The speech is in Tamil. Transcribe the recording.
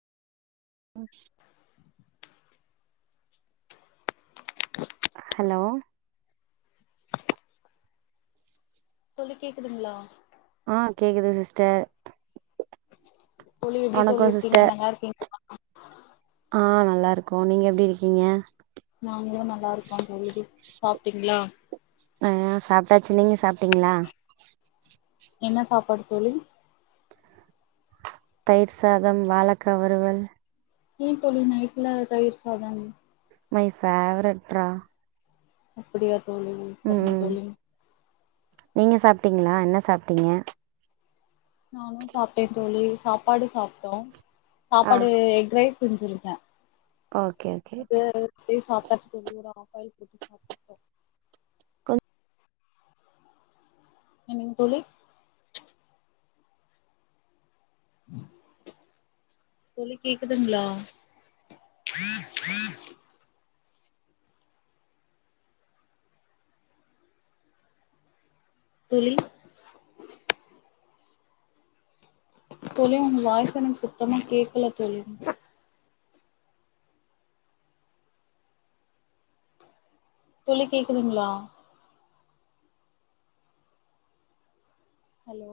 ஹலோ தோழி கேக்குதுங்ளா ஆ கேக்குது சிஸ்டர் தோழி எப்டி வணக்கோ தோழி இருக்கீங்க சிஸ்டர் நல்லா இருக்கீங் ஆ நல்லா இருக்கோ நீங்க எப்டி இருக்கீங்க நாங்களு நல்லா இருக்கோ தோழி சாப்டீங்ளா உ சாப்ட்டாச்சு நீங்க சாப்டீங்ளா என்ன சாப்பாடு தோழி தயிர் சாதம் வாளக்கா வறுவல் ஏ தோழி நைட்ல தயிர் சாதம் மை ஃபேவரட் ரா அப்டியா தோழி செரிங்க தோழி நீங்க சாப்பிட்டீங்ளா என்ன சாப்பிட்டீங்க நானு சாப்பிட்டே தோழி சாப்பாடு சாப்ட்டோ ஆ சாப்பாடு எக் ரைஸ் பிரிஞ்சுலுங்க ஓகே ஓகே அப்டியே சாப்ட்டாச்சு தோழி ஒரு ஆஃப் பாயில் போட்டு சாப்பட்டுட்ட கொஞ்ச என்னங்க தோழி தோழி கேக்குதுங்ளா தோழி தோழி உங்க வாய்சு எனக்கு சுத்தமா கேக்கல தோழி தோழி கேக்குதுங்ளா ஹலோ